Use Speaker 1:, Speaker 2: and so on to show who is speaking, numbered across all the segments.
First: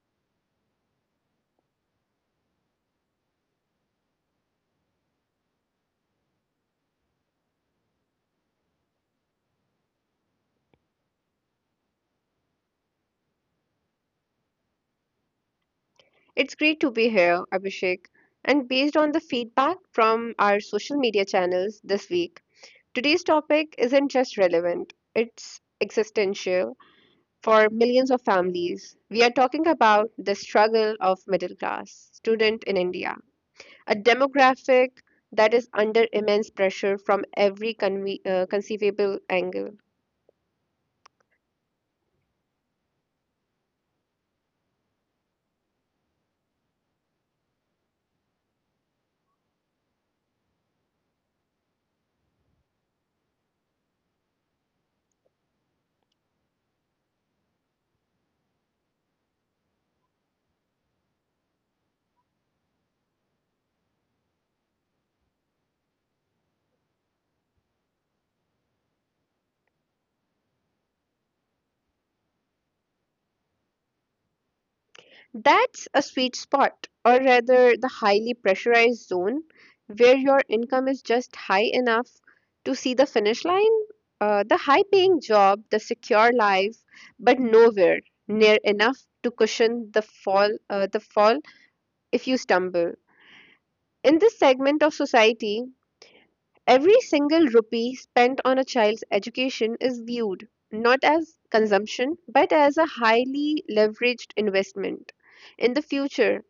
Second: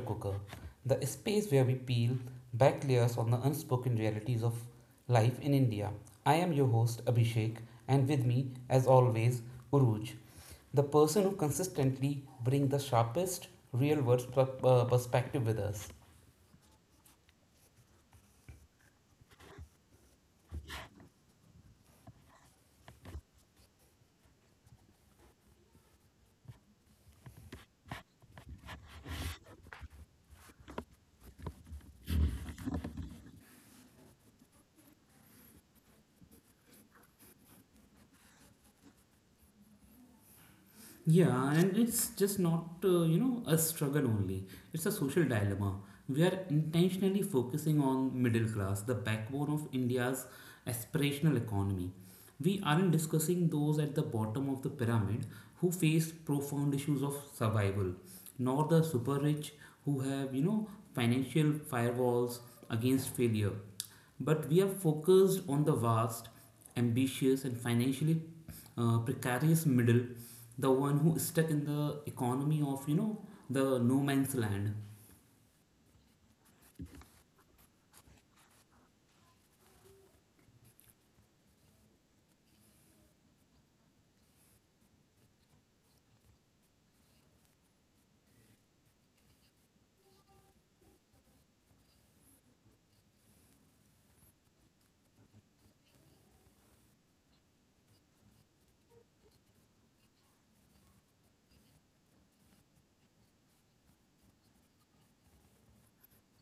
Speaker 1: cooker, the space where we peel back layers on the unspoken realities of life in India. I am your host Abhishek, and with me, as always, Uruj, the person who consistently brings the sharpest real world perspective with us.
Speaker 2: It's great to be here, Abhishek. And based on the feedback from our social media channels this week, today's topic isn't just relevant, it's existential for millions of families. We are talking about the struggle of middle class student in India, a demographic that is under immense pressure from every conceivable angle.
Speaker 1: Yeah, and it's just not, a struggle only. It's a social dilemma. We are intentionally focusing on middle class, the backbone of India's aspirational economy. We aren't discussing those at the bottom of the pyramid who face profound issues of survival, nor the super rich who have, financial firewalls against failure, but we are focused on the vast, ambitious, and financially precarious middle, the one who is stuck in the economy of the no man's land.
Speaker 2: That's a sweet spot, or rather, the highly pressurized zone where your income is just high enough to see the finish line, the high paying job, the secure life, but nowhere near enough to cushion the fall if you stumble. In this segment of society, every single rupee spent on a child's education is viewed not as consumption but as a highly leveraged investment in the future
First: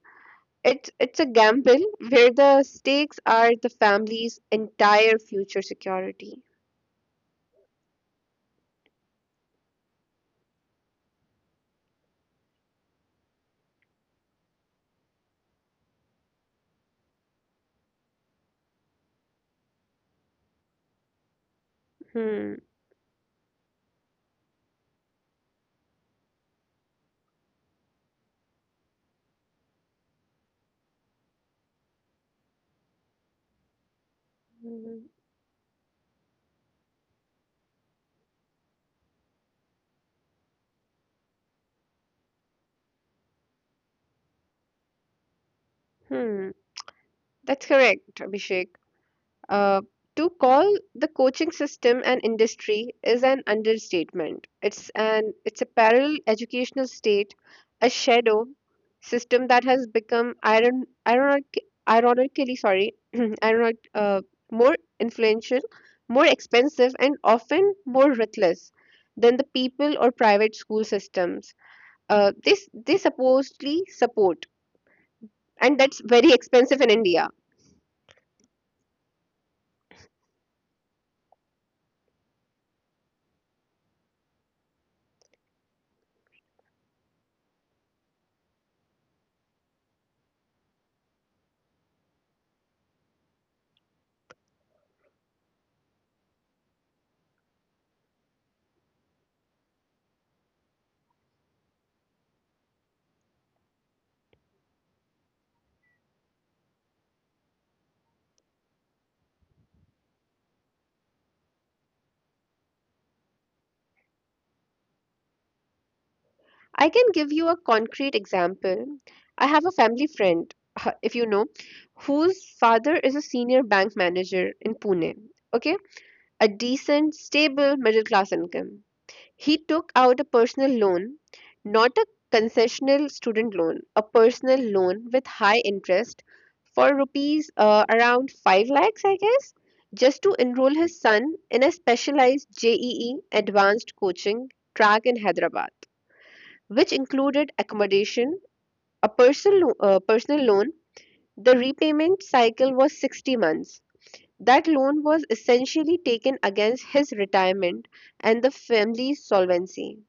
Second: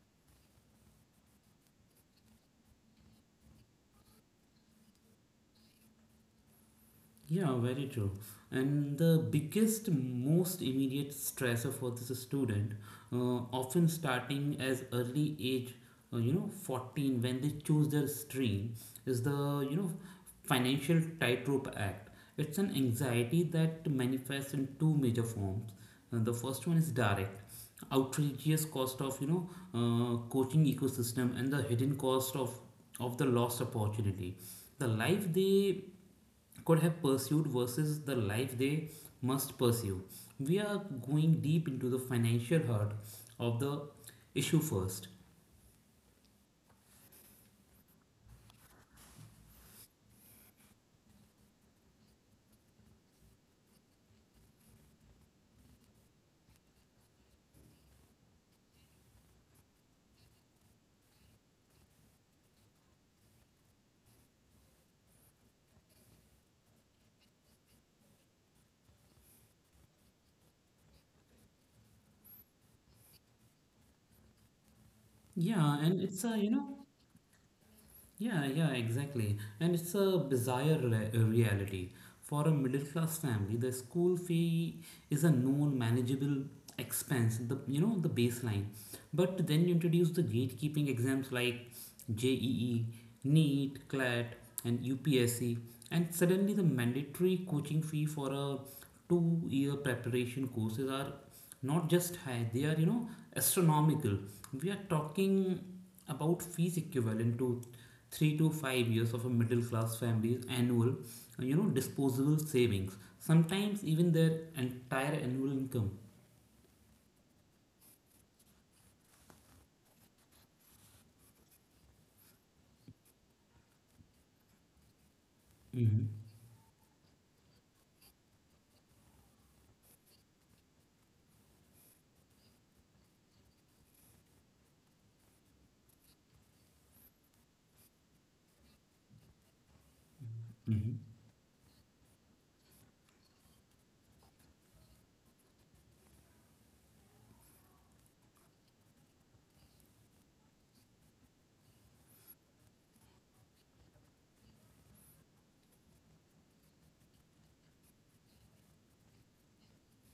Speaker 2: it's it's a gamble where the stakes are the family's entire future security.
Speaker 1: Yeah, very true. And the biggest, most immediate stressor for this student, often starting as early age, 14, when they choose their stream, is the, financial tightrope act.
Speaker 2: Hmm.
Speaker 1: It's an anxiety that manifests in two major forms. The first one is direct, outrageous cost of, coaching ecosystem and the hidden cost of the lost opportunity. The life they could have pursued versus the life they must pursue. We are going deep into the financial heart of the issue first.
Speaker 2: Hmm. That's correct, Abhishek. Uh, to call the coaching system an industry is an understatement. It's a parallel educational state, a shadow system that has become ironically sorry ironic more influential, more expensive, and often more ruthless than the people or private school systems. This they supposedly support,
Speaker 1: Yeah,
Speaker 2: and
Speaker 1: and
Speaker 2: that's
Speaker 1: it's
Speaker 2: very
Speaker 1: a,
Speaker 2: expensive in India.
Speaker 1: yeah, yeah, exactly. And it's a bizarre reality. For a middle class family, the school fee is a known manageable expense, the the baseline. But then you introduce the gatekeeping exams like JEE, NEET, CLAT, and UPSC, and suddenly the mandatory coaching fee for a two-year preparation courses are not just high, they are, astronomical. We are talking about fees equivalent to 3 to 5 years of a middle class family's annual disposable savings, sometimes even their entire annual income.
Speaker 2: I can give you a concrete example. I have a family friend, if you know, whose father is a senior bank manager in Pune. Okay,
Speaker 1: Hmm.
Speaker 2: a decent, stable, middle class income. He took out a personal loan, not a concessional student loan, a personal loan with high interest for rupees around 5 lakhs, I guess, just to enroll
Speaker 1: Hmm.
Speaker 2: his son in a specialized JEE advanced coaching track in Hyderabad, which included accommodation, a personal loan. The repayment cycle was 60 months. That loan was essentially taken against his retirement and the family's solvency.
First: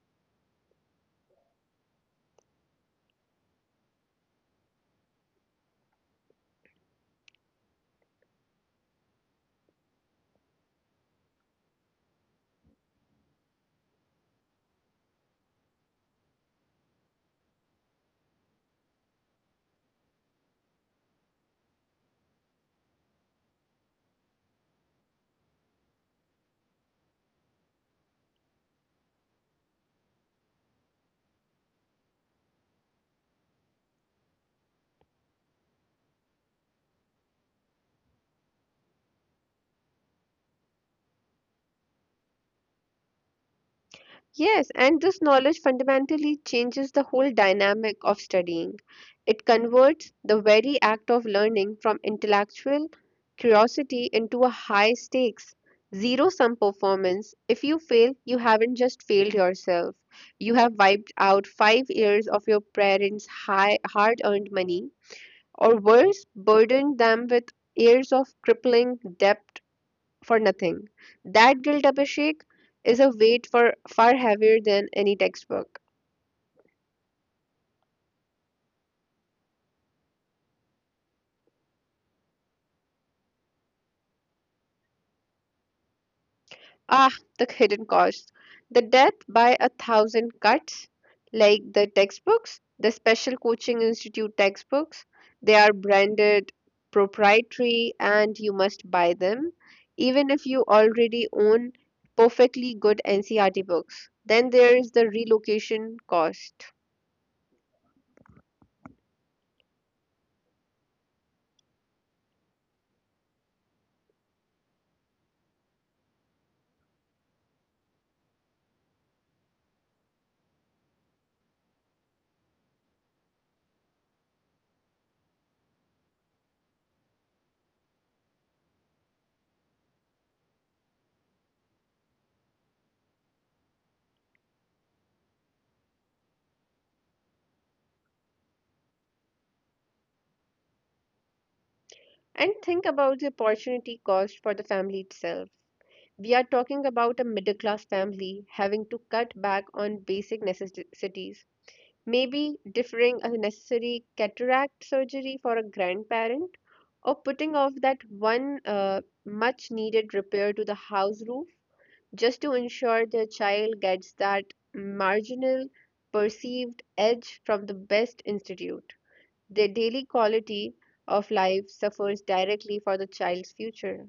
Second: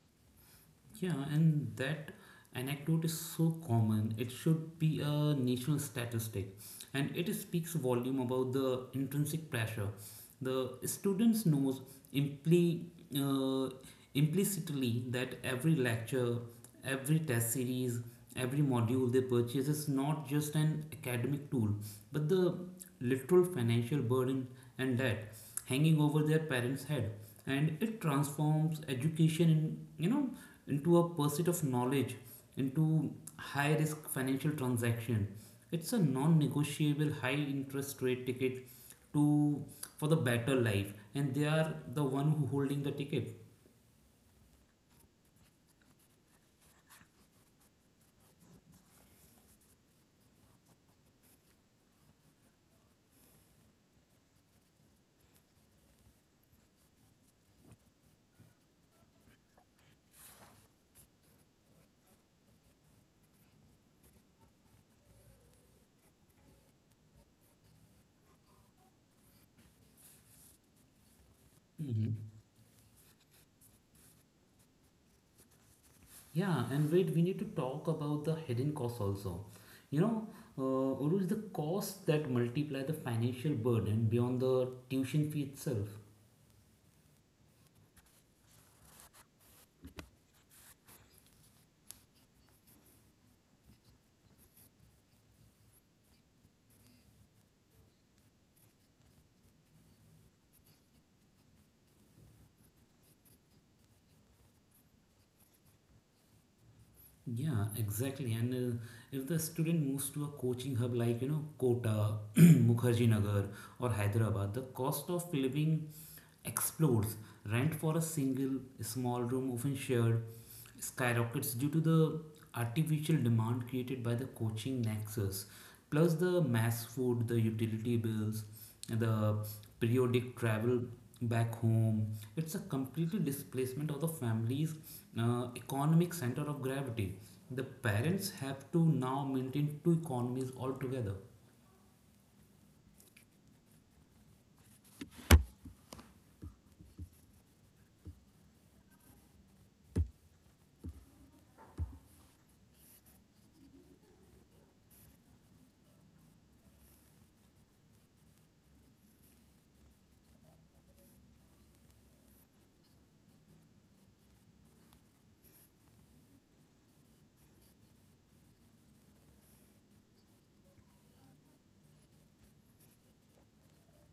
Speaker 1: Yeah, and that anecdote is so common. It should be a national statistic, and it speaks volume about the intrinsic pressure. The students knows impli- uh, implicitly that every lecture, every test series, every module they purchase is not just an academic tool, but the literal financial burden and debt hanging over their parents' head, and it transforms education in you know into a pursuit of knowledge, into high risk financial transaction. It's a non-negotiable high interest rate ticket to for the better life, and they are the one who holding the ticket.
Speaker 2: Yes, and this knowledge fundamentally changes the whole dynamic of studying. It converts the very act of learning from intellectual curiosity into a high stakes, zero sum performance. If you fail, you haven't just failed yourself. You have wiped out 5 years of your parents' high, hard earned money, or worse, burdened them with years of crippling debt for nothing. That guilt,
Speaker 1: Mhm.
Speaker 2: Abhishek, is a weight for far heavier than any textbook.
Speaker 1: Yeah, and wait, we need to talk about the hidden costs also. You know, Uruj, the costs that multiply the financial burden beyond the tuition fee itself.
Speaker 2: Ah, the hidden costs. The death by 1,000 cuts, like the textbooks, the special coaching institute textbooks, they are branded proprietary and you must buy them, even if you already own perfectly good NCRT books. Then there is the relocation cost.
Speaker 1: Yeah, exactly. And uh, if the student moves to a coaching hub like, Kota, Mukherjee Nagar, or Hyderabad, the cost of living explodes. Rent for a single small room, often shared, skyrockets due to the artificial demand created by the coaching nexus, plus the mass food, the utility bills, the periodic travel back home. It's a completely displacement of the family's economic center of gravity. The parents have to now maintain two economies altogether.
Speaker 2: And think about the opportunity cost for the family itself. We are talking about a middle class family having to cut back on basic necessities, maybe deferring a necessary cataract surgery for a grandparent, or putting off that one much needed repair to the house roof, just to ensure their child gets that marginal perceived edge from the best institute. Their daily quality of life suffers directly for the child's future.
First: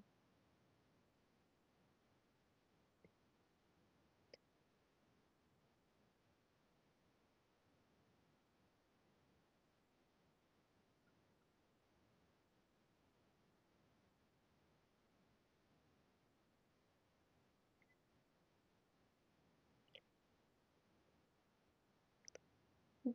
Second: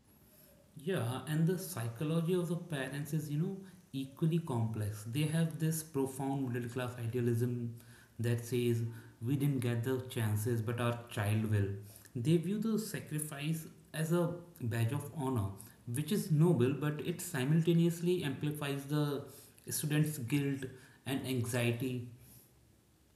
Speaker 1: Yeah, and the psychology of the parents is, equally complex. They have this profound middle class idealism that says we didn't get the chances, but our child will. They view the sacrifice as a badge of honor, which is noble, but it simultaneously amplifies the student's guilt and anxiety.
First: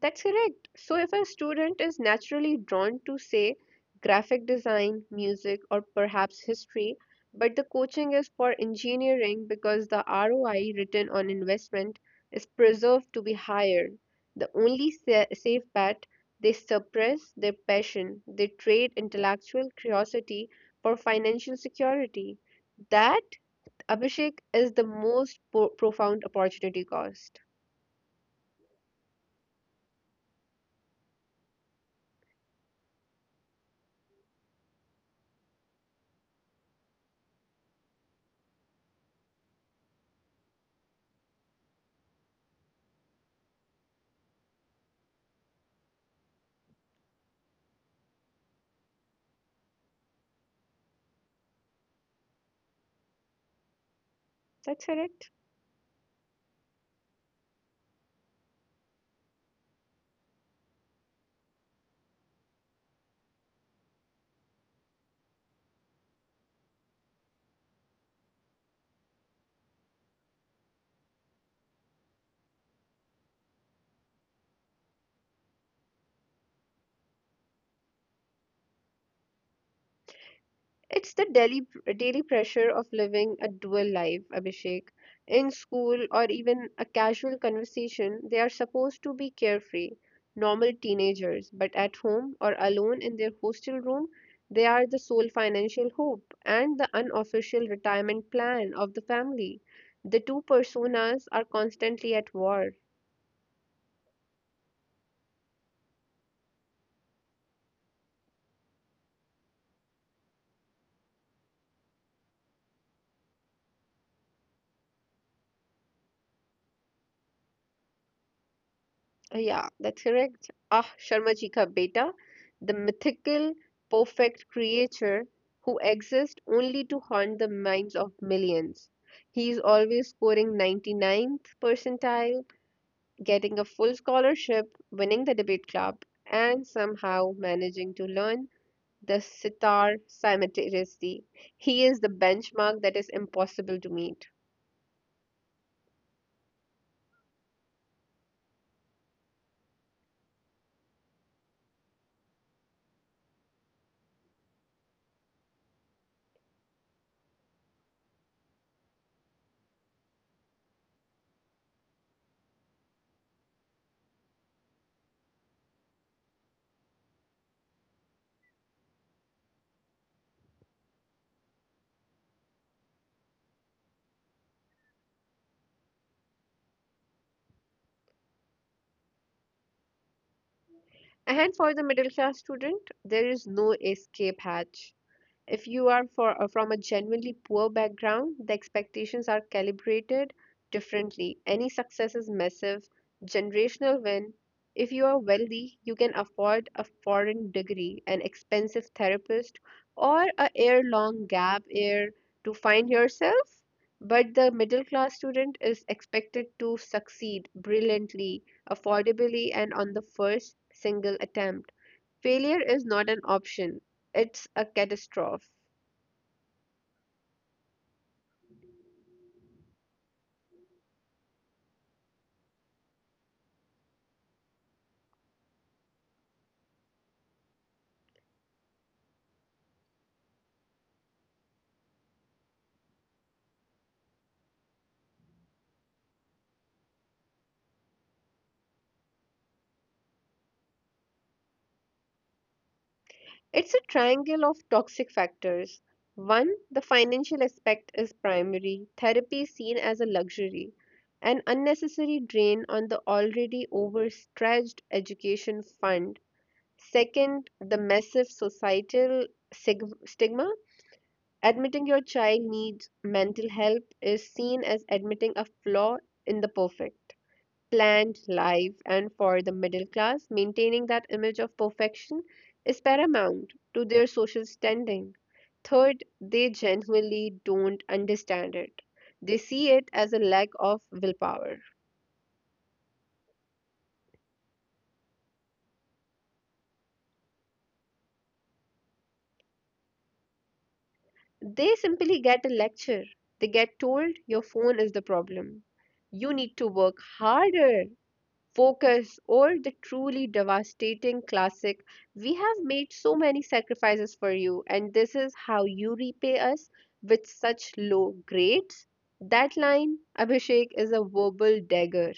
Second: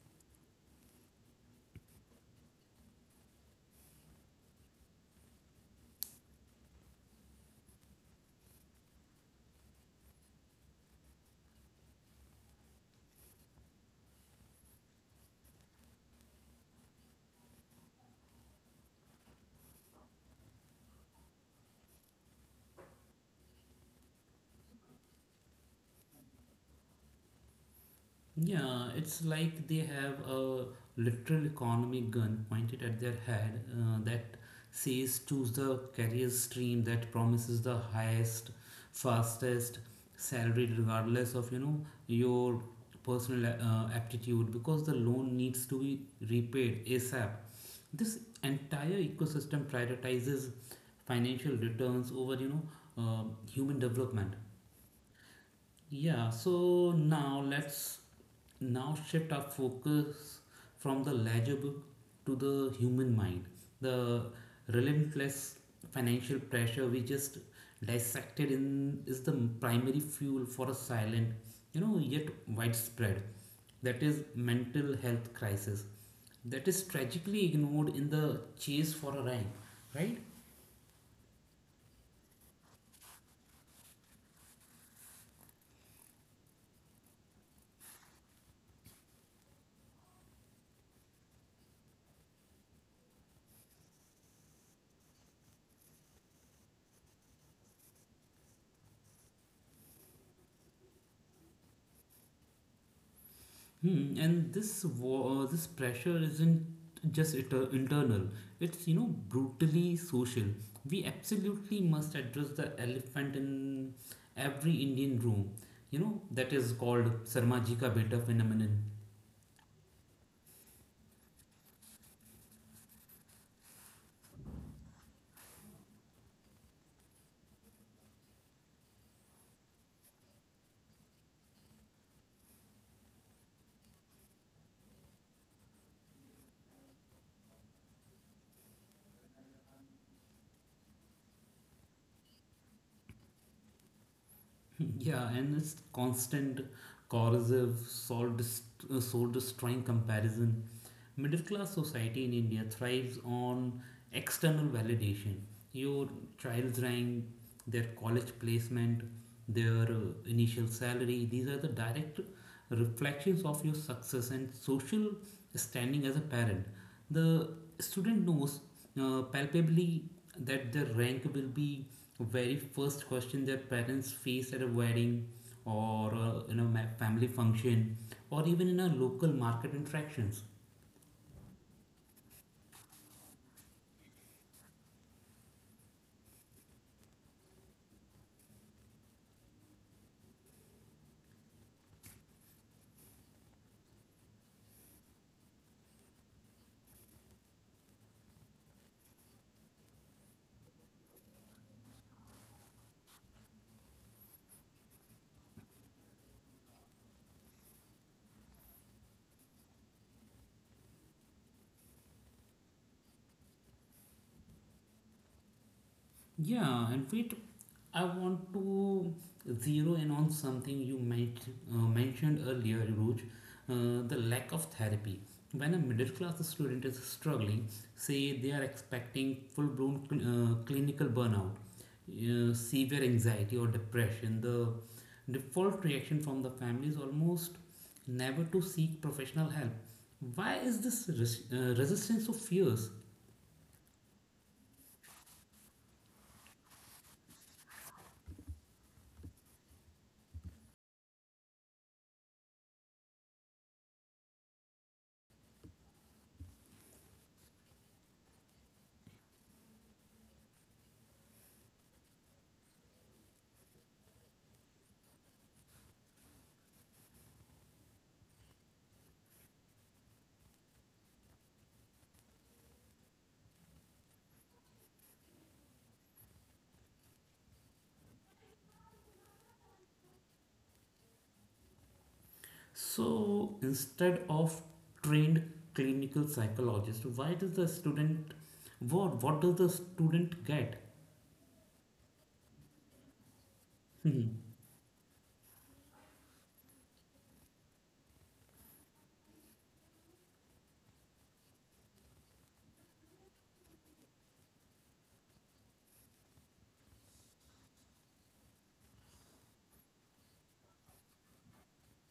Speaker 2: That's correct. So, if a student is naturally drawn to, say, graphic design, music, or perhaps history, but the coaching is for engineering because the ROI written on investment is preserved to be higher, the safe bet, they suppress their passion, they trade intellectual curiosity for financial security. That, Abhishek, is the most profound opportunity cost.
Speaker 1: Yeah, it's like they have a literal economic gun pointed at their head, that says choose the career stream that promises the highest, fastest salary regardless of your personal aptitude, because the loan needs to be repaid ASAP. This entire ecosystem prioritizes financial returns over human development.
Speaker 2: That's correct.
Speaker 1: Yeah, so now let's now shift our focus from the ledger book to the human mind. The relentless financial pressure we just dissected in is the primary fuel for a silent, yet widespread, that is mental health crisis that is tragically ignored in the chase for a rank, right?
Speaker 2: It's the daily pressure of living a dual life, Abhishek. In school or even a casual conversation, they are supposed to be carefree, normal teenagers, but at home or alone in their hostel room, they are the sole financial hope and the unofficial retirement plan of the family. The two personas are constantly at war.
Speaker 1: Hmm, and this war, this pressure isn't just internal. It's brutally social. We absolutely must address the elephant in every Indian room. You know that is called Sarma Ji ka beta phenomenon.
Speaker 2: Yeah, that's correct. Ah, Sharma ji ka beta, the mythical, perfect creature who exists only to haunt the minds of millions. He is always scoring ninety ninth percentile, getting a full scholarship, winning the debate club, and somehow managing to learn the sitar simultaneously. He is the benchmark that is impossible to meet.
Speaker 1: Yeah, and it's constant, corrosive, soul, soul destroying comparison. Middle class society in India thrives on external validation. Your child's rank, their college placement, their initial salary, these are the direct reflections of your success and social standing as a parent. The student knows palpably that their rank will be so, very first question their parents face at a wedding or family function or even in a local market interactions.
Speaker 2: And for the middle class student, there is no escape hatch. If you are from a genuinely poor background, the expectations are calibrated differently. Any success is massive, generational win. If you are wealthy, you can afford a foreign degree, an expensive therapist, or a year-long gap year to find yourself. But the middle-class student is expected to succeed brilliantly, affordably, and on the first single attempt. Failure is not an option; it's a catastrophe.
Speaker 1: Yeah, and wait, I want to zero in on something you might mentioned earlier, Ruj, the lack of therapy. When a middle class student is struggling, say they are expecting full blown clinical burnout, severe anxiety, or depression, the default reaction from the family is almost never to seek professional help. Why is this resistance so fierce?
Speaker 2: It's a triangle of toxic factors. One, the financial aspect is primary. Therapy is seen as a luxury, an unnecessary drain on the already overstretched education fund. Second, the massive societal stigma. Admitting your child needs mental help is seen as admitting a flaw in the perfect planned life, and for the middle class, maintaining that image of perfection is paramount to their social standing. Third, they genuinely don't understand it. They see it as a lack of willpower.
Speaker 1: So instead of trained clinical psychologist, why does the student, what does the student get?
Speaker 2: They simply get a lecture. They get told your
Speaker 1: Hmm.
Speaker 2: phone is the problem. You need to work harder, focus, or the truly devastating classic, we have made so many sacrifices for you, and this is how you repay us with such low grades? That line, Abhishek, is a verbal dagger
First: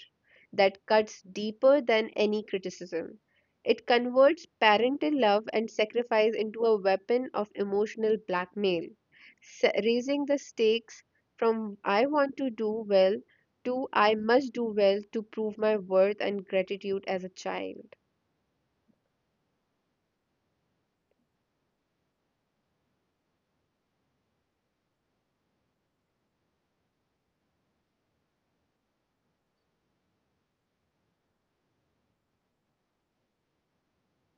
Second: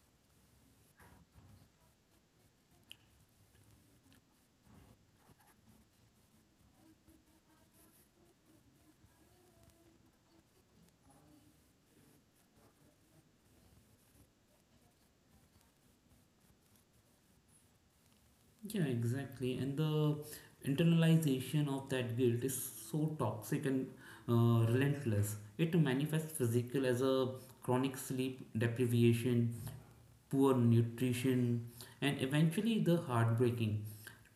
Speaker 2: that cuts deeper than any criticism. It converts parental love and sacrifice into a weapon of emotional blackmail, raising the stakes from I want to do well two, I must do well to prove my worth and gratitude as a child.
Speaker 1: Yeah, exactly. And the internalization of that guilt is so toxic and relentless. It manifests physical as a chronic sleep deprivation, poor nutrition, and eventually the heartbreaking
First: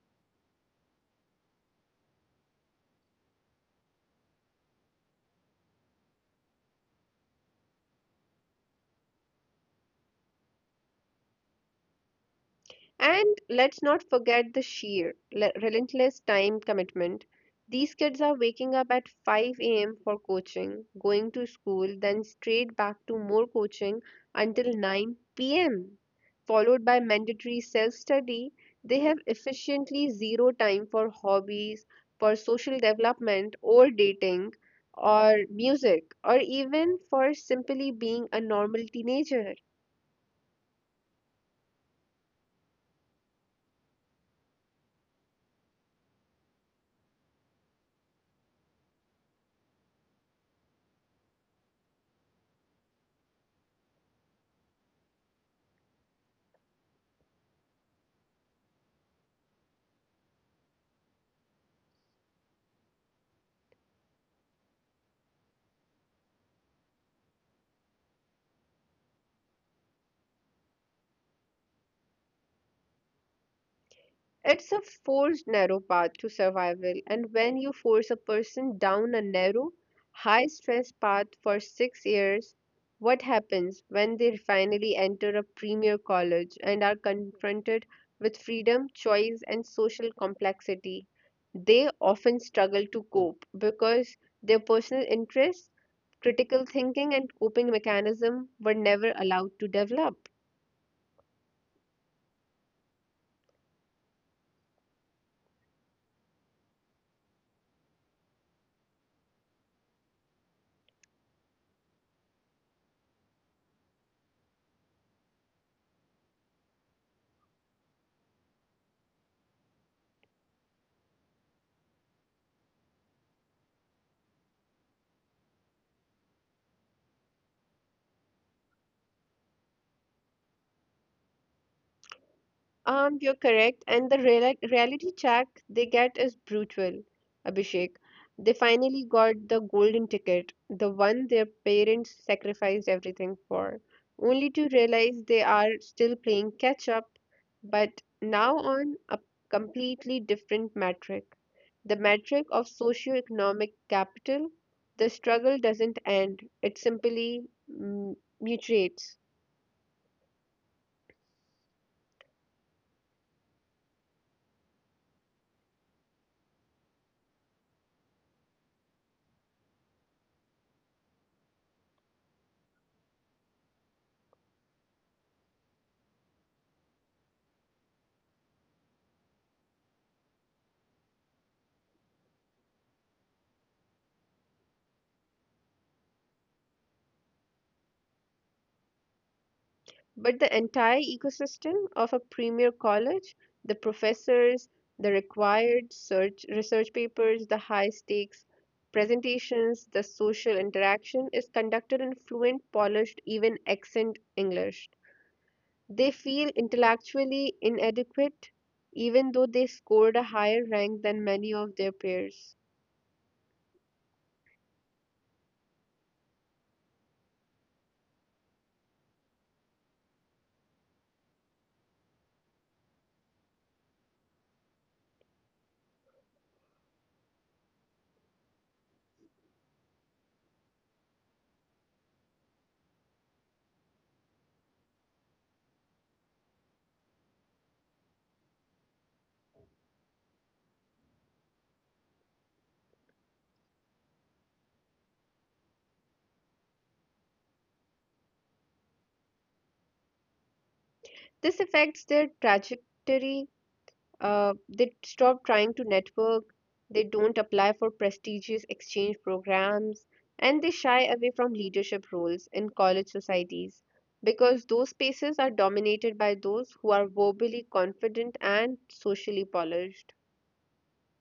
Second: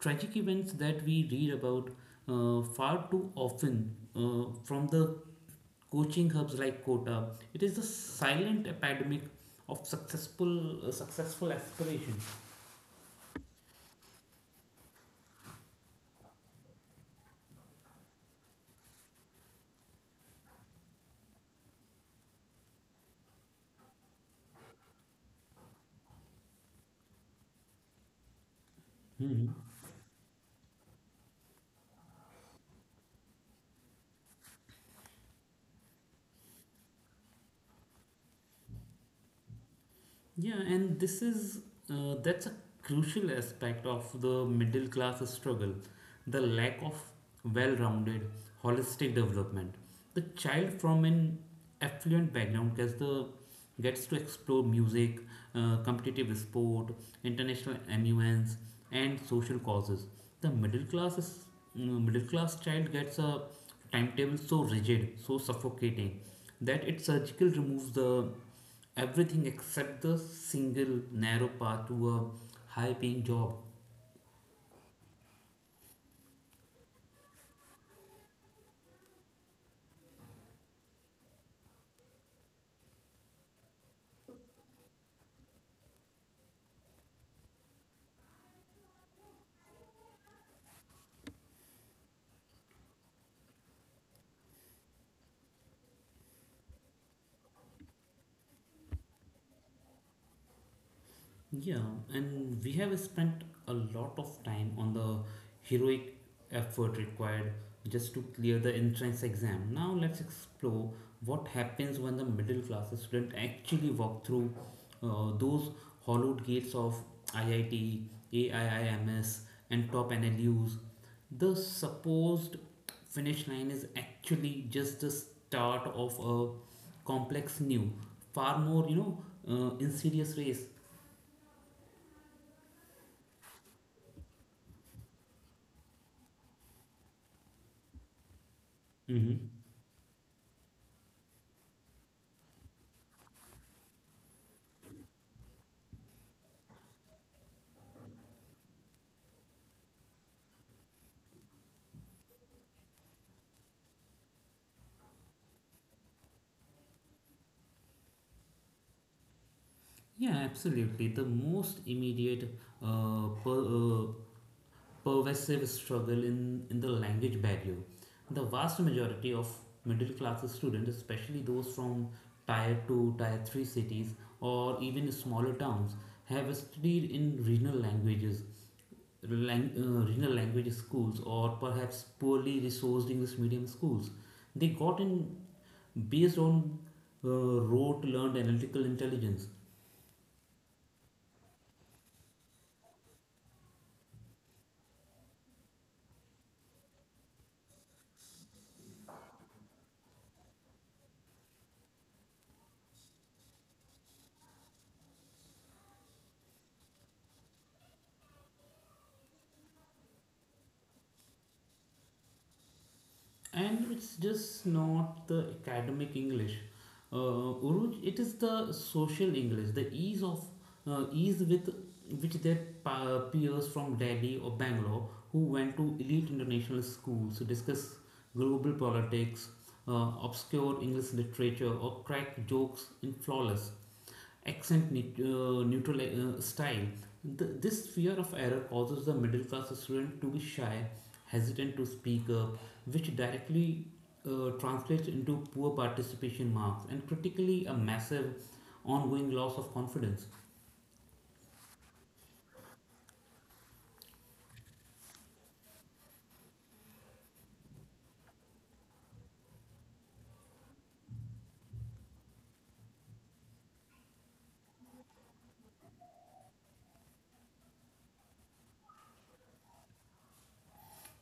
Speaker 1: tragic events that we read about far too often, from the coaching hubs like Kota. It is the silent epidemic of successful aspiration.
Speaker 2: And let's not forget the sheer, relentless time commitment. These kids are waking up at 5 a.m. for coaching, going to school, then straight back to more coaching until 9 p.m., followed by mandatory self study, they have
Speaker 1: Mhm.
Speaker 2: efficiently zero time for hobbies, for social development, or dating, or music, or even for simply being a normal teenager.
Speaker 1: Yeah, and this is that's a crucial aspect of the middle class struggle, the lack of well-rounded, holistic development. The child from an affluent background gets to explore music, competitive sport, international ambience, and social causes. The middle class is, middle class child gets a timetable so rigid, so suffocating, that its surgical removes the everything except the single narrow path to a high paying job.
Speaker 2: It's a forced narrow path to survival, and when you force a person down a narrow, high stress path for 6 years, what happens when they finally enter a premier college and are confronted with freedom, choice, and social complexity? They often struggle to cope because their personal interests, critical thinking, and coping mechanism were never allowed to develop.
Speaker 1: Yeah, and we have spent a lot of time on the heroic effort required just to clear the entrance exam. Now let's explore what happens when the middle class student actually walk through those hollowed gates of IIT, AIIMS, and top NLUs. The supposed finish line is actually just the start of a complex new, far more insidious race.
Speaker 2: You're correct. And the reality check they get is brutal, Abhishek. They finally got
Speaker 1: Hmm.
Speaker 2: the golden ticket, the one their parents sacrificed everything for, only to realize they are still playing catch up, but now on a completely different metric. The metric of socioeconomic capital, the struggle doesn't end, it simply mm, mutates.
Speaker 1: Yeah, absolutely. The most immediate uh, per, uh, pervasive struggle in the language barrier. The vast majority of middle class students, especially those from tier 2, tier 3 cities, or even smaller towns, have studied in regional languages, regional language schools, or perhaps poorly resourced English medium schools. They got in based on uh, rote learned analytical intelligence.
Speaker 2: But the entire ecosystem of a premier college, the professors, the required research papers, the high stakes presentations, the social interaction is conducted in fluent, polished, even accent English. They feel intellectually inadequate even though they scored a higher rank than many of their peers.
Speaker 1: And it's just not the academic English. Uruj, it is the social English, the ease of ease with which their peers from Delhi or Bangalore who went to elite international schools to discuss global politics, obscure English literature, or crack jokes in flawless neutral style. Th This fear of error causes the middle class student to be shy, hesitant to speak up, which directly translates into poor participation marks and critically a massive ongoing loss of confidence.
Speaker 2: This affects their trajectory. They stop trying to network, they don't apply for prestigious exchange programs, and they shy away from leadership roles in college societies because those spaces are dominated by those who are verbally confident and socially polished.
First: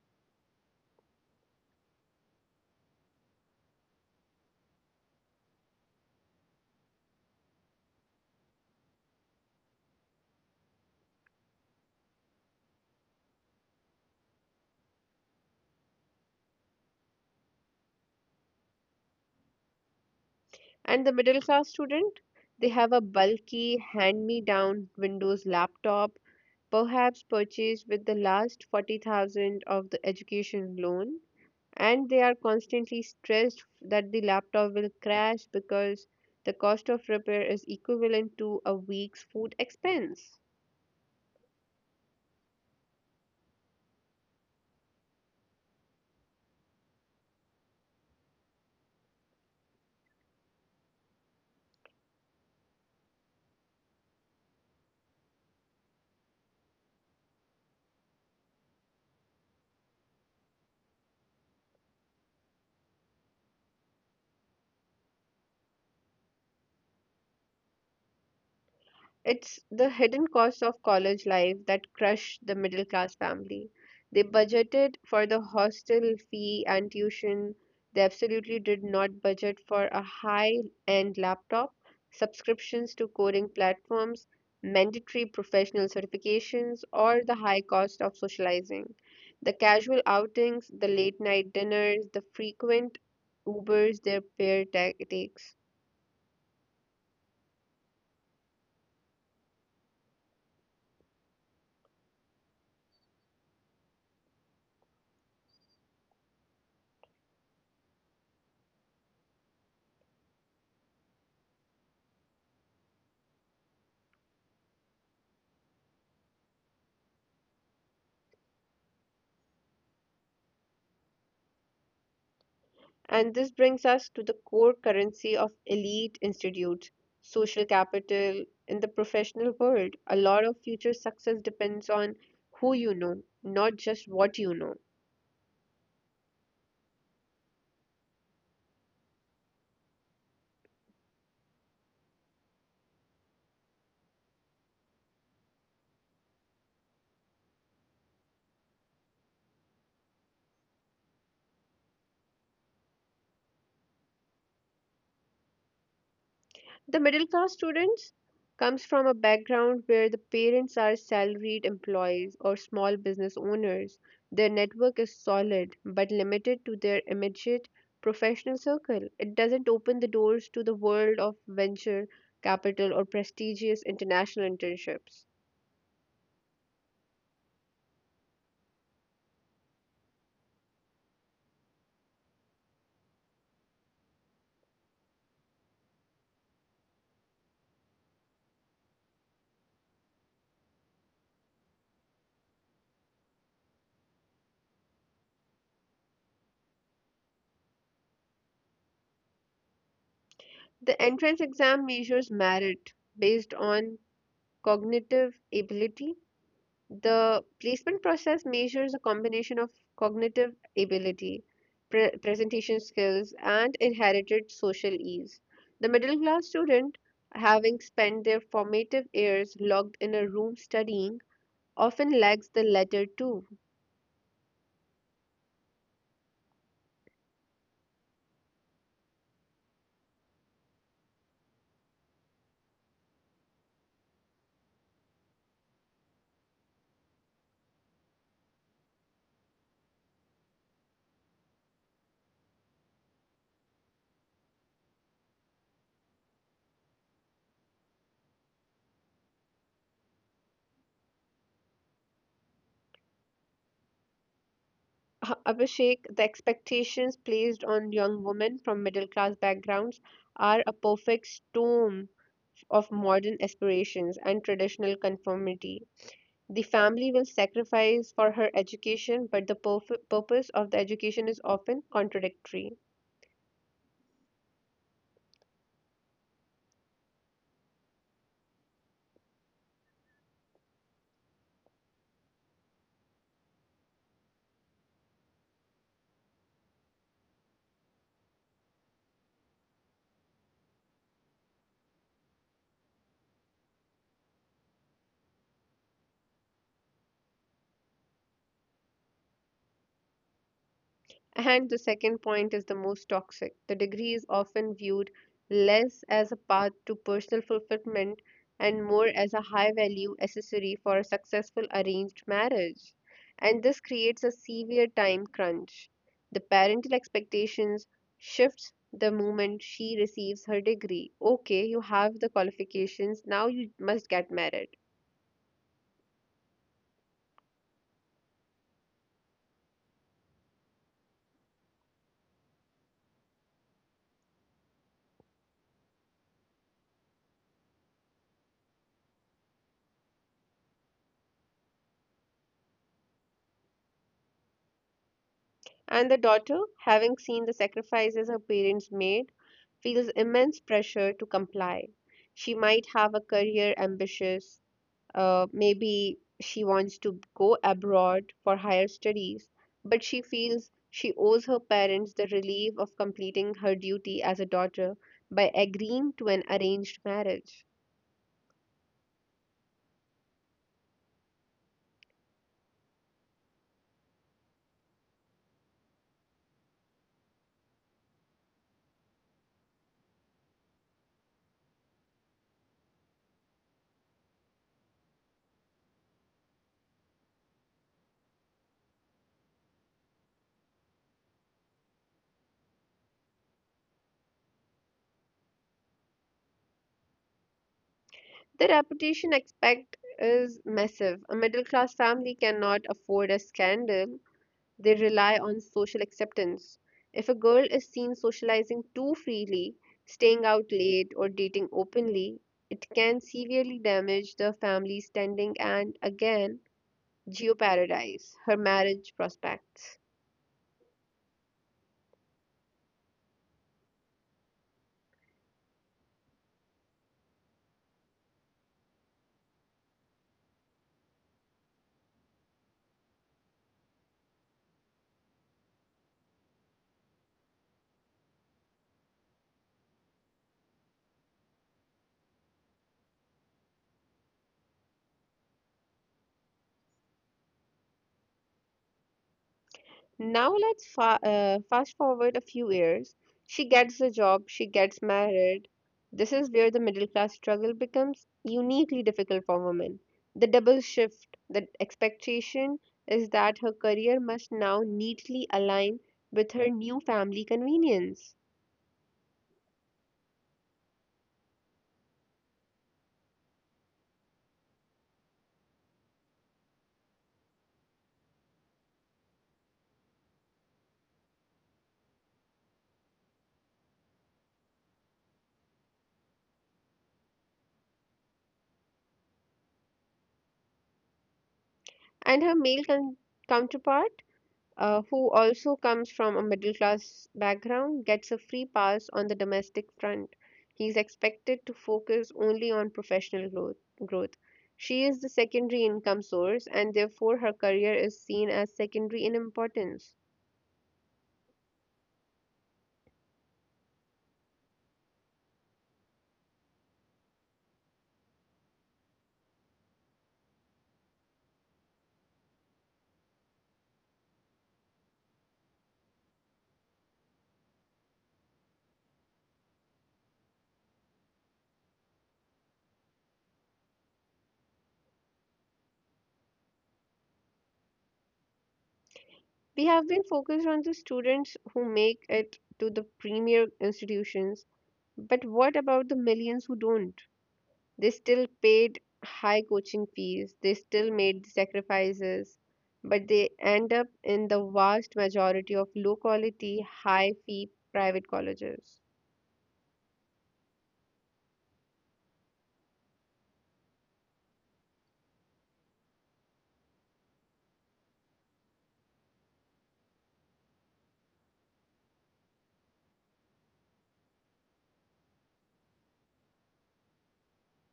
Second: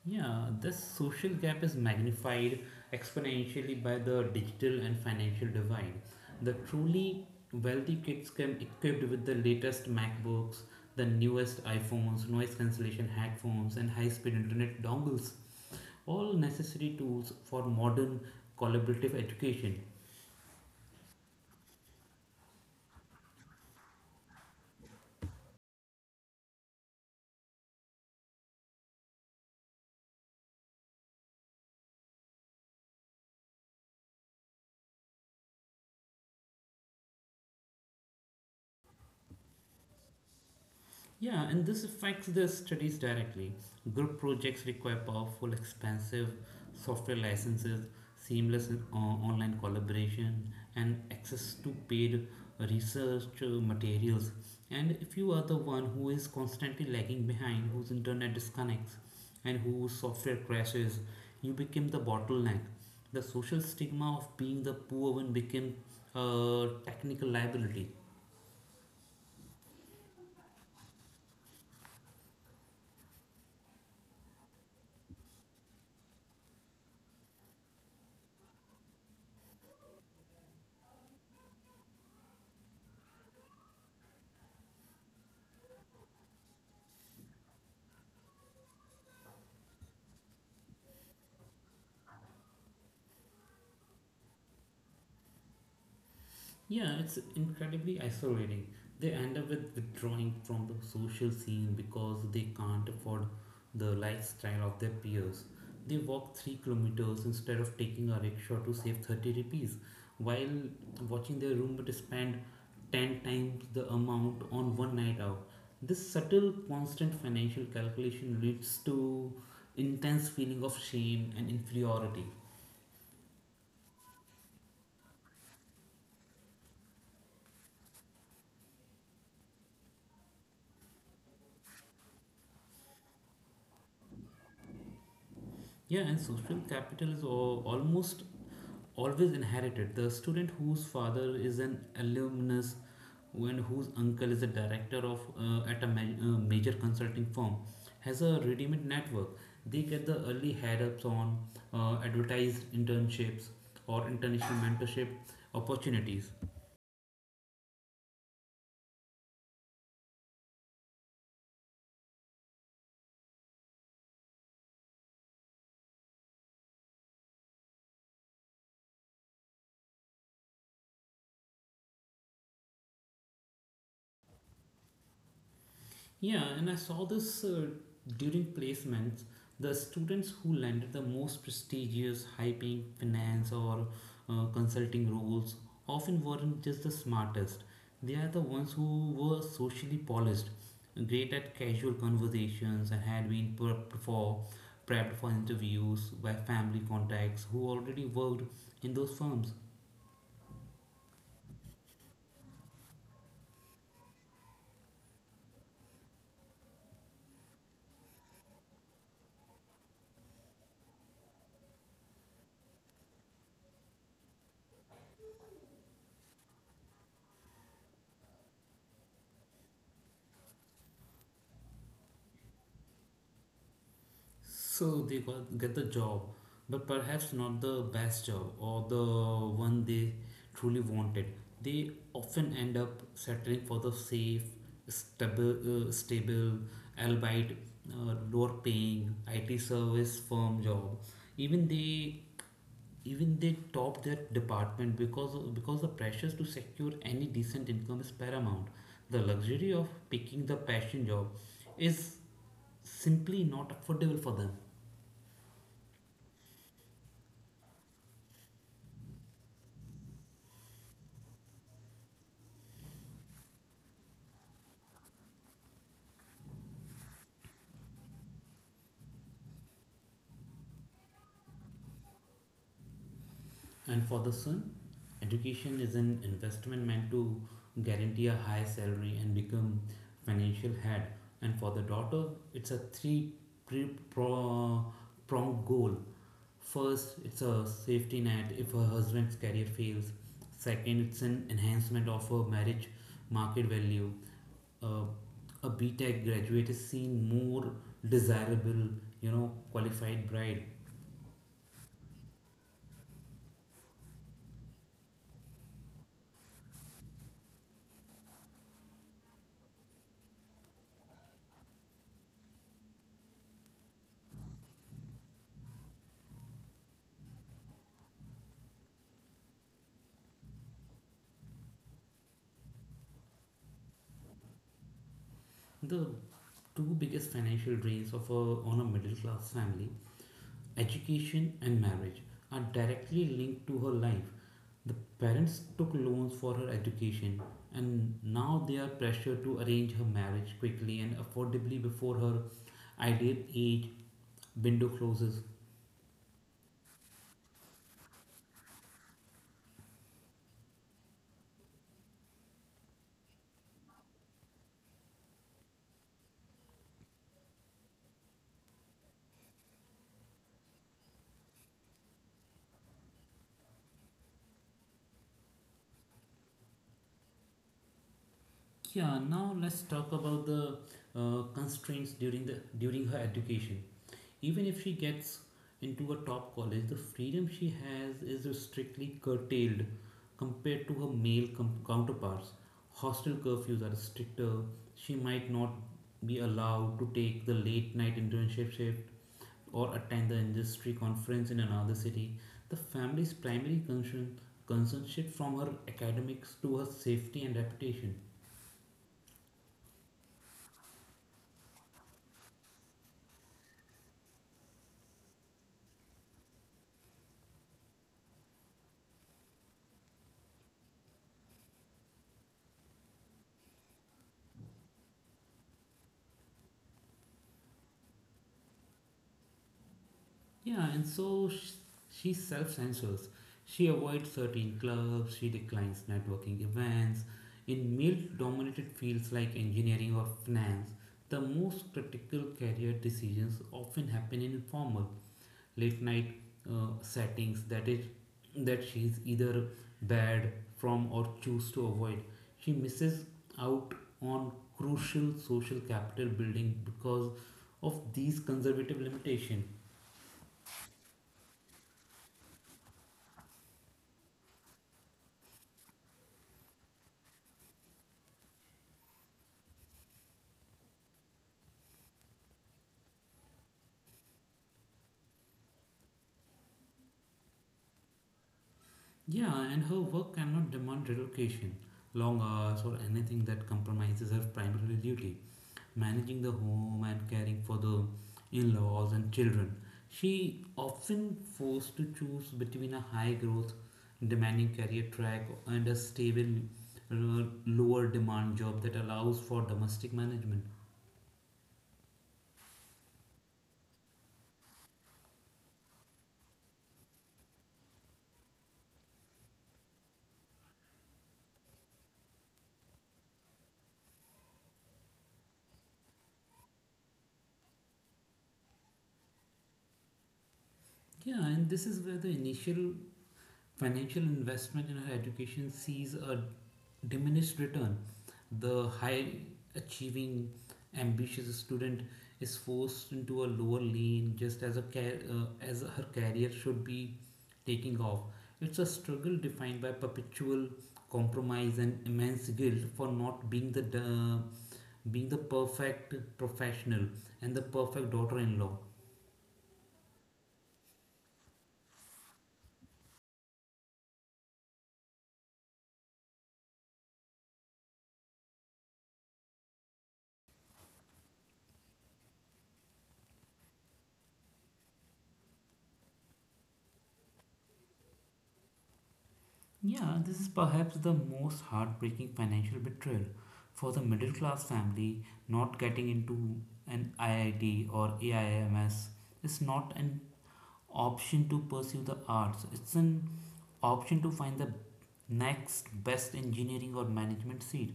Speaker 1: Yeah, this social gap is magnified exponentially by the digital and financial divide. The truly wealthy kids come equipped with the latest MacBooks, the newest iPhones, noise cancellation headphones, and high speed internet dongles. All necessary tools for modern collaborative education.
Speaker 2: And the middle class student, they have a bulky, hand me down Windows laptop, perhaps purchased with the last 40,000 of the education loan, and they are constantly stressed that the laptop will crash because the cost of repair is equivalent to a week's food expense.
Speaker 1: Yeah, and this affects their studies directly. Group projects require powerful, expensive software licenses, seamless online collaboration, and access to paid research materials. And if you are the one who is constantly lagging behind, whose internet disconnects, and whose software crashes, you become the bottleneck. The social stigma of being the poor one became a technical liability.
Speaker 2: It's the hidden costs of college life that crush the middle class family. They budgeted for the hostel fee and tuition. They absolutely did not budget for a high end laptop, subscriptions to coding platforms, mandatory professional certifications, or the high cost of socializing. The casual outings, the late night dinners, the frequent Ubers their takes.
Speaker 1: Yeah, it's incredibly isolating. They end up with withdrawing from the social scene because they can't afford the lifestyle of their peers. They walk 3 kilometers instead of taking a rickshaw to save 30 rupees, while watching their roommate spend 10 times the amount on one night out. This subtle, constant financial calculation leads to intense feeling of shame and inferiority.
Speaker 2: And this brings us to the core currency of elite institutes, social capital. In the professional world, a lot of future success depends on who you know, not just what you know.
Speaker 1: Yeah, and social capital is almost always inherited. The student whose father is an alumnus and whose uncle is a director of, major consulting firm, has a ready-made network. They get the early head-ups on advertised internships or international mentorship opportunities.
Speaker 2: The middle class students comes from a background where the parents are salaried employees or small business owners. Their network is solid but limited to their immediate professional circle. It doesn't open the doors to the world of venture capital or prestigious international internships.
Speaker 1: Yeah, and I saw this during placements. The students who landed the most prestigious high paying finance or consulting roles often weren't just the smartest. They are the ones who were socially polished, great at casual conversations, and had been prepped for interviews by family contacts who already worked in those firms.
Speaker 2: The entrance exam measures merit based on cognitive ability. The placement process measures a combination of cognitive ability, presentation skills, and inherited social ease. The middle class student, having spent their formative years locked in a room studying, often lacks the latter too.
Speaker 1: So they get the job, but perhaps not the best job or the one they truly wanted. They often end up settling for the safe, stable, albeit lower paying IT service firm job. Even they Even they top their department because the pressures to secure any decent income is paramount. The luxury of picking the passion job is simply not affordable for them.
Speaker 2: Abhishek, the expectations placed on young women from middle class backgrounds are a perfect storm of modern aspirations and traditional conformity. The family will sacrifice for her education, but the purpose of the education is often contradictory.
Speaker 1: And for the son, education is an investment meant to guarantee a high salary and become financial head. And for the daughter, it's a three pre- pro- pronged goal. First, it's a safety net if her husband's career fails. Second, it's an enhancement of her marriage market value. Uh, a BTech graduate is seen more desirable, qualified bride.
Speaker 2: And the second point is the most toxic. The degree is often viewed less as a path to personal fulfillment and more as a high value accessory for a successful arranged marriage. And this creates a severe time crunch. The parental expectations shifts the moment she receives her degree. Okay, you have the qualifications, now you must get married.
Speaker 1: The two biggest financial drains of on a middle class family, education and marriage, are directly linked to her life. The parents took loans for her education, and now they are pressured to arrange her marriage quickly and affordably before her ideal age window closes.
Speaker 2: And the daughter, having seen the sacrifices her parents made, feels immense pressure to comply. She might have a career ambitious, maybe she wants to go abroad for higher studies, but she feels she owes her parents the relief of completing her duty as a daughter by agreeing to an arranged marriage.
Speaker 1: Yeah, now let's talk about the constraints during her education. Even if she gets into a top college, the freedom she has is strictly curtailed compared to her male counterparts. Hostel curfews are stricter. She might not be allowed to take the late night internship shift or attend the industry conference in another city. The family's primary concern shift from her academics to her safety and reputation.
Speaker 2: The reputation aspect is massive. A middle class family cannot afford a scandal, they rely on social acceptance. If a girl is seen socializing too freely, staying out late, or dating openly, it can severely damage the family's standing and again Geo Paradise, her marriage prospects.
Speaker 1: Yeah, and she self censors. She avoids certain clubs, she declines networking events. In male dominated fields like engineering or finance, the most critical career decisions often happen in informal, late night settings that she is either bad from or choose to avoid. She misses out on crucial social capital building because of these conservative limitations.
Speaker 2: Now let's fa fast forward a few years. She gets the job, she gets married. This is where the middle class struggle becomes uniquely difficult for women. The double shift, the expectation is that her career must now neatly align with her new family convenience.
Speaker 1: Yeah, and her work cannot demand relocation, long hours, or anything that compromises her primary duty managing the home and caring for the in laws and children. She often forced to choose between a high growth, demanding career track and a stable, lower demand job that allows for domestic management.
Speaker 2: And her male con counterpart, who also comes from a middle class background, gets a free pass on the domestic front. He is expected to focus only on professional growth. She is the secondary income source, and therefore her career is seen as secondary in importance.
Speaker 1: Yeah, and this is where the initial financial investment in her education sees a diminished return. The high achieving, ambitious student is forced into a lower lane just as, as her career should be taking off. It's a struggle defined by perpetual compromise and immense guilt for not being the perfect professional and the perfect daughter-in-law.
Speaker 2: We have been focused on the students who make it to the premier institutions, but what about the millions who don't? They still paid high coaching fees, they still made sacrifices, but they end up in the vast majority of low quality, high fee private colleges.
Speaker 1: Yeah, this is perhaps the most heartbreaking financial betrayal for the middle class family. Not getting into an IIT or AIMS is not an option to pursue the arts, it's an option to find the next best engineering or management seat,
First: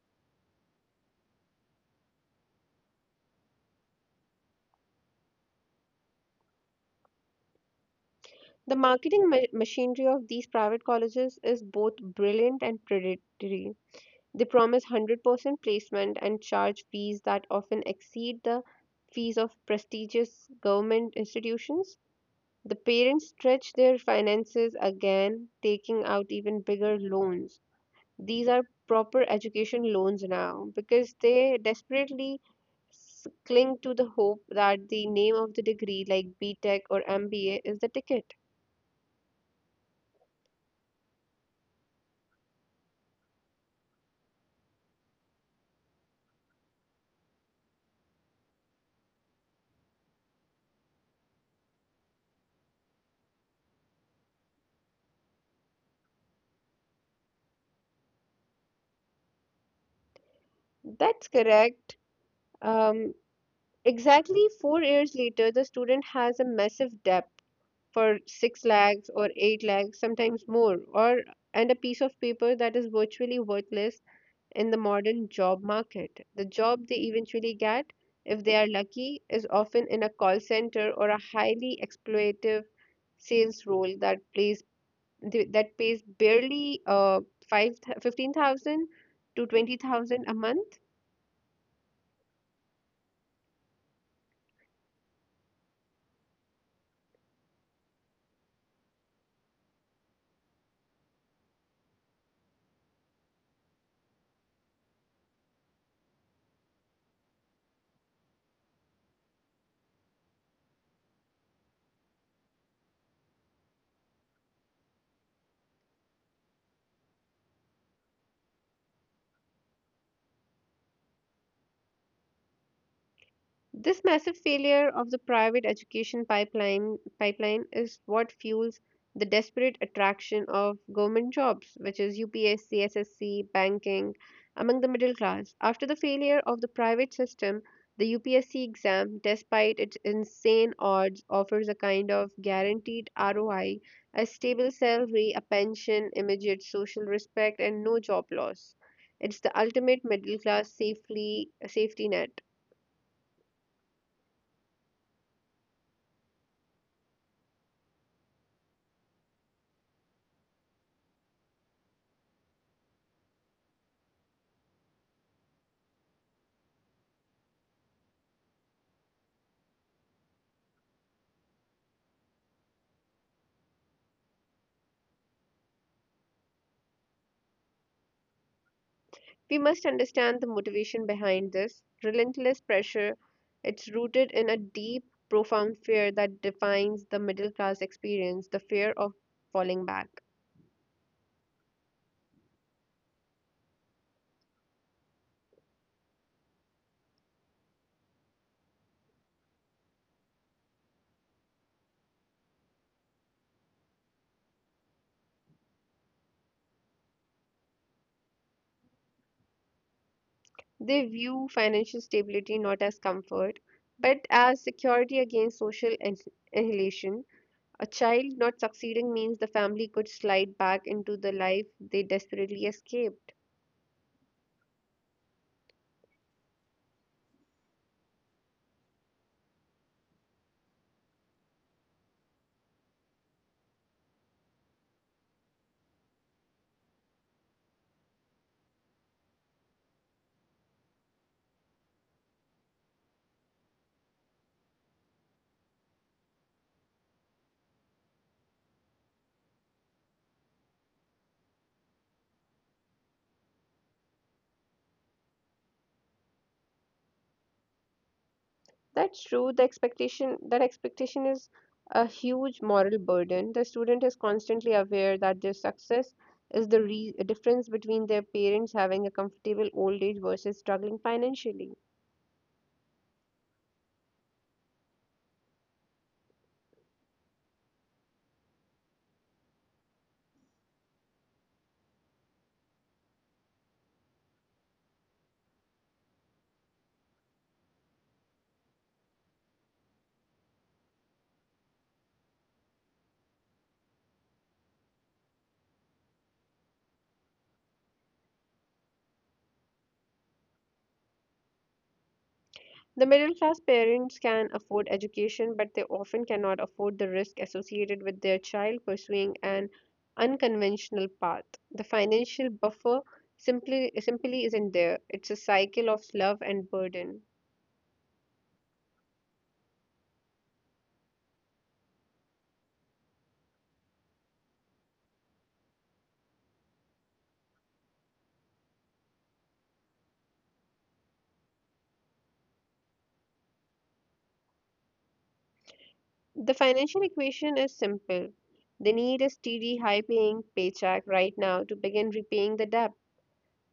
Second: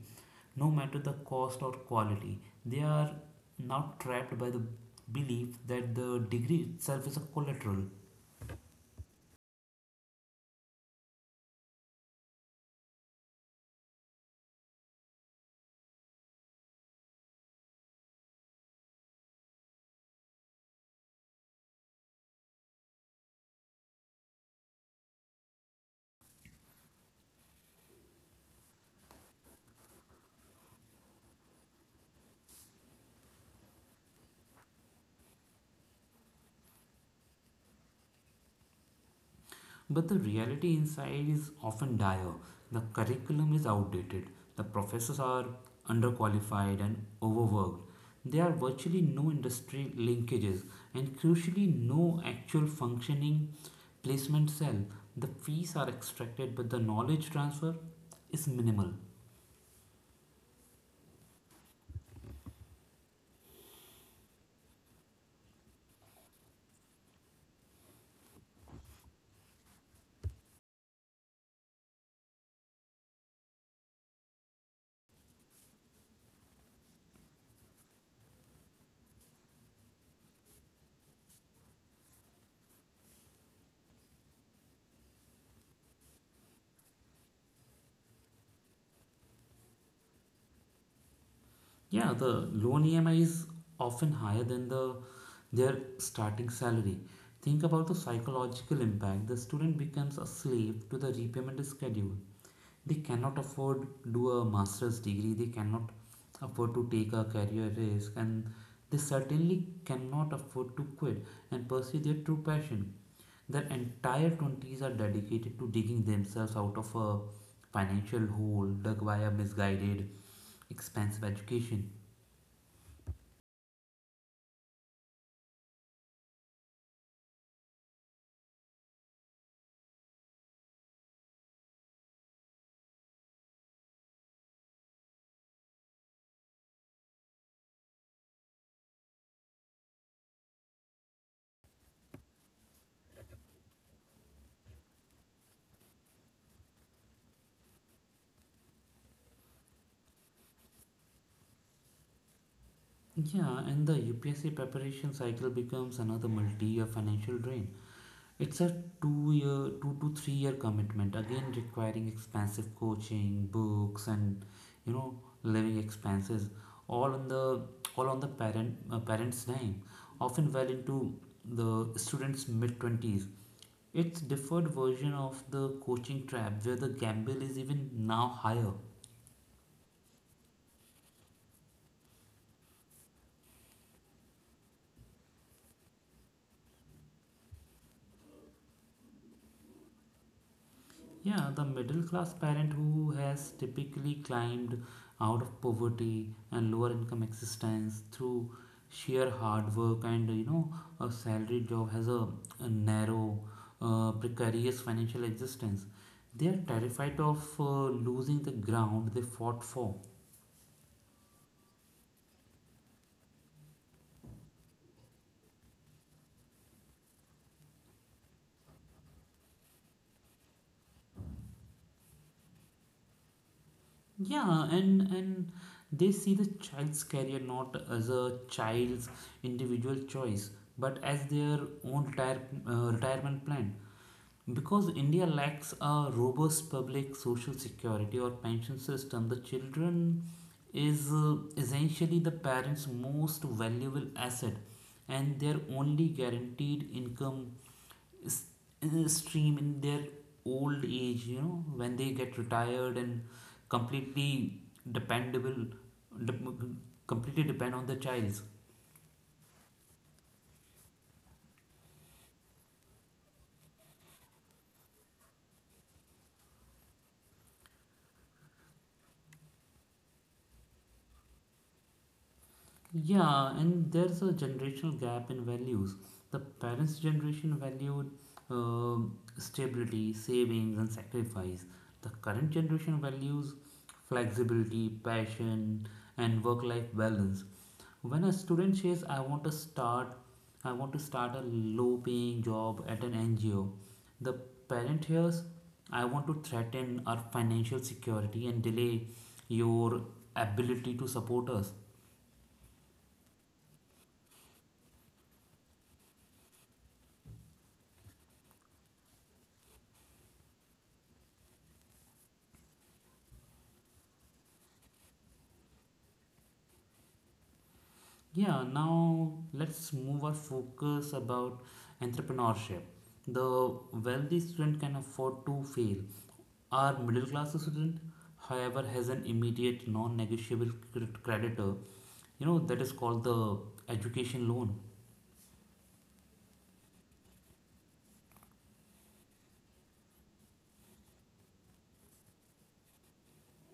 Speaker 1: no matter the cost or quality. They are not trapped by the belief that the degree itself is a collateral.
Speaker 2: The machinery of these private colleges is both brilliant and predatory. They promise 100% placement and charge fees that often exceed the fees of prestigious government institutions. The parents stretch their finances again, taking out even bigger loans, these are proper education loans now, because they desperately cling to the hope that the name of the degree like B.Tech or MBA is the ticket.
Speaker 1: But the reality inside is often dire. The curriculum is outdated, the professors are underqualified and overworked. There are virtually no industry linkages and, crucially, no actual functioning placement cell. The fees are extracted, but the knowledge transfer is minimal.
Speaker 2: That's correct. um, exactly 4 years later the student has a massive debt for 6 lakhs or 8 lakhs, sometimes more, or and a piece of paper that is virtually worthless in the modern job market. The job they eventually get, if they are lucky, is often in a call center or a highly exploitative sales role that that pays barely 5, 15,000 to 20,000 a month.
Speaker 1: Yeah, the loan EMI is often higher than their starting salary. Think about the psychological impact. The student becomes a slave to the repayment schedule. They cannot afford do a master's degree. They cannot afford to take a career risk, and they certainly cannot afford to quit and pursue their true passion. Their entire 20s are dedicated to digging themselves out of a financial hole dug by a misguided expensive education.
Speaker 2: This massive failure of the private education pipeline is what fuels the desperate attraction of government jobs, which is UPSC, SSC, banking, among the middle class. After the failure of the private system, the UPSC exam, despite its insane odds, offers a kind of guaranteed ROI, a stable salary, a pension, immediate social respect, and no job loss. It's the ultimate middle class safely safety net.
Speaker 1: Yeah, and the UPSC preparation cycle becomes another multi-year financial drain. It's a 2 year, 2 to 3 year commitment, again requiring expensive coaching, books, and living expenses, all on the all on the parents' name. Often well into the students' mid twenties. It's differed version of the coaching trap, where the gamble is even now higher.
Speaker 2: We must understand the motivation behind this relentless pressure. It's rooted in a deep, profound fear that defines the middle class experience, the fear of falling back.
Speaker 1: Yeah, the middle class parent who has typically climbed out of poverty and lower income existence through sheer hard work and a salary job has a narrow, precarious financial existence. They are terrified of losing the ground they fought for.
Speaker 2: They view financial stability not as comfort, but as security against annihilation. A child not succeeding means the family could slide back into the life they desperately escaped.
Speaker 1: Yeah, and they see the child's career not as a child's individual choice, but as their own retirement plan. Because India lacks a robust public social security or pension system, the children is essentially the parents' most valuable asset, and their only guaranteed income is, stream in their old age, when they get retired and completely dependable, dep completely depend on the child.
Speaker 2: That's true. The expectation that expectation is a huge moral burden. The student is constantly aware that their success is the difference between their parents having a comfortable old age versus struggling financially.
Speaker 1: Yeah, and there's a generational gap in values. The parents' generation valued stability, savings, and sacrifice. The current generation values flexibility, passion, and work-life balance. When a student says, " I want to start a low-paying job at an NGO," the parent hears, "I want to threaten our financial security and delay your ability to support us."
Speaker 2: The middle class parents can afford education, but they often cannot afford the risk associated with their child pursuing an unconventional path. The financial buffer simply isn't there. It's a cycle of love and burden.
Speaker 1: Yeah, now let's move our focus about entrepreneurship. The wealthy student can afford to fail. Our middle class student, however, has an immediate non-negotiable creditor, that is called the education loan.
Speaker 2: The financial equation is simple. They need a steady, high paying paycheck right now to begin repaying the debt.